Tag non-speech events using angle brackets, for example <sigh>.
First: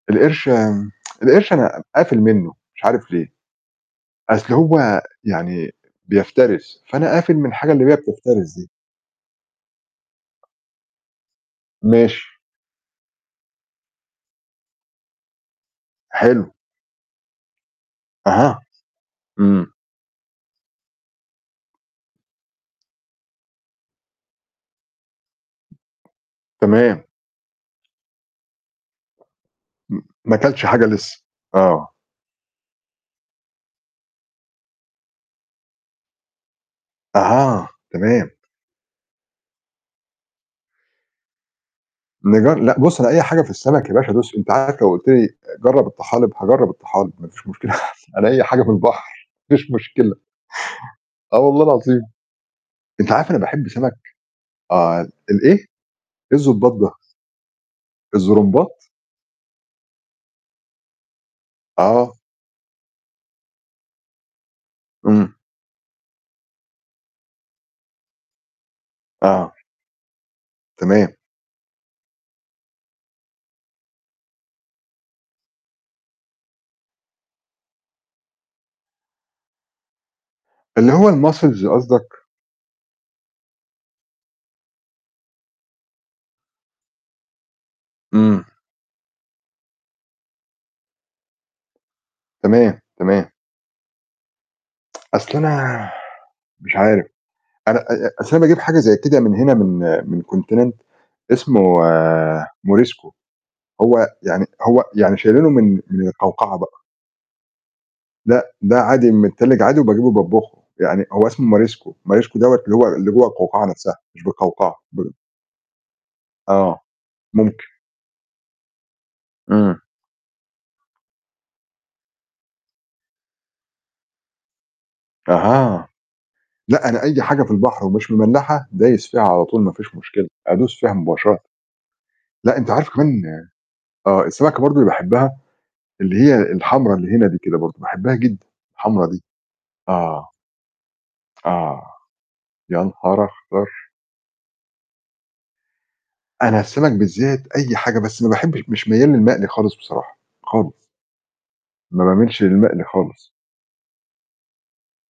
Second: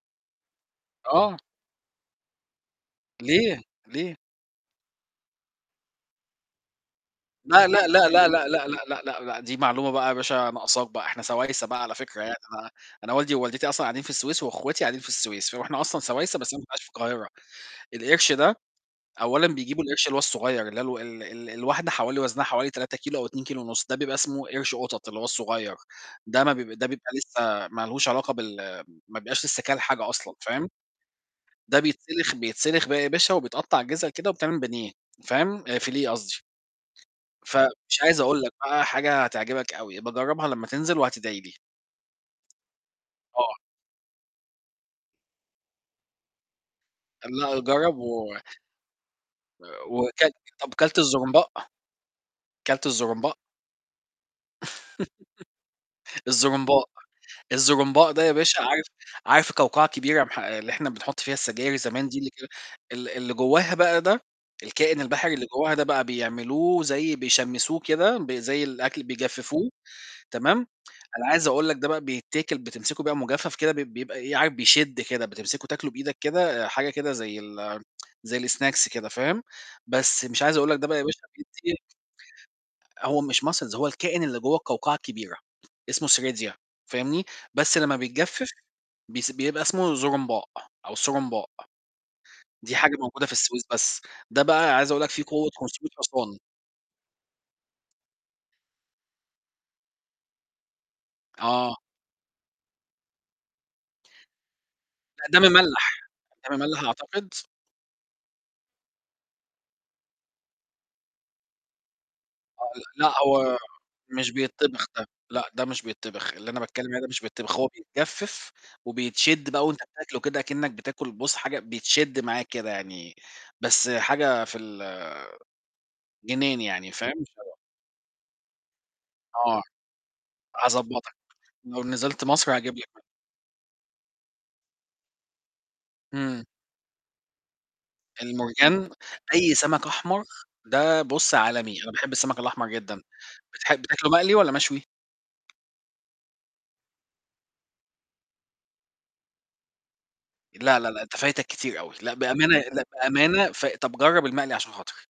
القرش آمم <tsk> آه. القرش أنا قافل منه مش عارف ليه، ليه، ليه؟ أصل هو يعني بيفترس، فأنا قافل من لأ، الحاجة اللي لأ، هي لأ، لأ، لأ، بتفترس لأ، دي. لأ، لأ، لأ، لأ، دي معلومة بقى يا باشا ناقصاك بقى، إحنا سوايسة بقى على فكرة ماشي. يعني أنا أنا والدي ووالدتي أصلًا قاعدين في السويس وأخواتي قاعدين في السويس، فو إحنا أصلًا سوايسة حلو. بس أنا اللي عايش القاهرة، القرش ده أها، أولًا إمم. بيجيبوا القرش اللي هو الصغيّر اللي هي الو ال ال الواحدة حوالي وزنها حوالي 3 كيلو أو 2 كيلو ونُص، ده بيبقى إسمه قرش قطط اللي هو الصغيّر، ده ما بيب ده تمام. بيبقى لسّه ما لهوش علاقة بال ما بيبقاش لسّه كَل م حاجة أصلًا ما كَلش فاهم، حاجة لسّه، ده آه. بيتسلخ بيتسلخ بقى يا باشا وبيتقطع جِزَء كده وبيتعمل بانيه، فاهم، فيليه قصدي، أها فمش عايز تمام. أقول لك بقى حاجة هتعجبك أوي، ابقي جرّبها لمّا تنزل وهتدعي لي. نجر لأ بُصّ أنا أي حاجة في آه. السَمَك يا باشا دوس، أنت عارف لو قُلت لي جرّب الطحالب، هاجرّب الطحالب ما فيش لأ مشكلة جرّبه <chuckles> أنا و أي حاجة في البحر ما فيش مشكلة، وكلت طب كلت آه الزرونباء؟ والله العظيم، كلت أنت عارف الزرونباء؟ أنا باحب سَمَك آه ال الإيه؟ إيه <laughs> الزبّاط الزرونباء، ده؟ الزرونباء ده يا باشا الزرونباط؟ عارف عارف القوقعة كبيرة يا مح آآ اللي إحنا بنحط فيها السجاير زمان آه. دي كده اللي ك اللي اللي جواها بقى ده، الكائن امم. البحري اللي جواها ده بقى بيعملوه زي بيشمسوه كده ب زي الأكل آه. بيجففوه تمام، تمام. أنا عايز أقول لك ده بقى بيتاكل بتمسكه بقى مجفف كده ب بيبقى إيه، عارف بيشد كده، بتمسكه تاكله بإيدك كده حاجة كده زي ال <tsk> زي الsnacks كده فاهم، بس مش عايز أقول لك ده اللي بقى يا هو باشا الMuscles <unintelligible> قصدك؟ هو مش Muscles هو الكائن اللي جوّه القوقعة الكبيرة، اسمه سيريديا، فاهمني، بس لمّا إمم. بيتجفف بيس بيبقى اسمه زرونباء، أو سرومباء. دي تمام، حاجة موجودة تمام. في السويس بس، ده بقى عايز أقول لك في أصل قوة 500 أنا حصان. مش عارف أنا أ أصل أنا باجيب حاجة زي كده من هنا من من <unintelligible> اسمه آه. موريسكو، هو يعني هو يعني د ده شايلينه من مملّح، من ده القوقعة مملّح بقى. أعتقد. لأ ده عادي متتلج عادي، وباجيبه باطبخه، يعني هو اسمه ماريسكو، الماريسكو دوَّة آه، اللي هو ل اللي لأ جوّه هو القوقعة نفْسها مش مش بالقوقعة. بيتطبخ ده، لأ ده مش بيتطبخ، اللي أنا آه باتكلّم عليه ده مش بيتطبخ، ممكن. هو بيتجفف وبي تشد بقى وأنت إمم. بتاكله كده أكنك بتاكل بُصّ حاجة بتشد معاك كده يعني، بس حاجة في ال أها. جنان لأ يعني أنا فاهم؟ أي حاجة في <unintelligible> البحر ومش مملحة دايس فيها على طول آه، ما فيش مشكلة، أدوس فيها هاضبّطك، مباشرةً. لو نزلت مصر لأ أنت هاجيب لك. عارف <unintelligible> كمان آه السمكة برضه اللي باحبها، اللي هي إمم. الحمرا اللي هنا دي كده برضه، باحبها جدًا المُرجان؟ الحمرا دي. أي سمك أحمر آه. ده بُصّ عالمي، أنا آه. باحب السمك الأحمر جدًا، يانهار أخضر! بتح بتاكله مقلِي والَّا مشوي؟ أنا السَمَك بالذات أي حاجة بس ما باحبش مش ميّال للمقلي خالص بصراحة، لا، خالص. لا، لأ، أنت فايتك كتير أوي، ما لأ باميلش بأمانة للمقلي لا خالص. بأمانة ف طب جرّب المقلي عشان خاطري.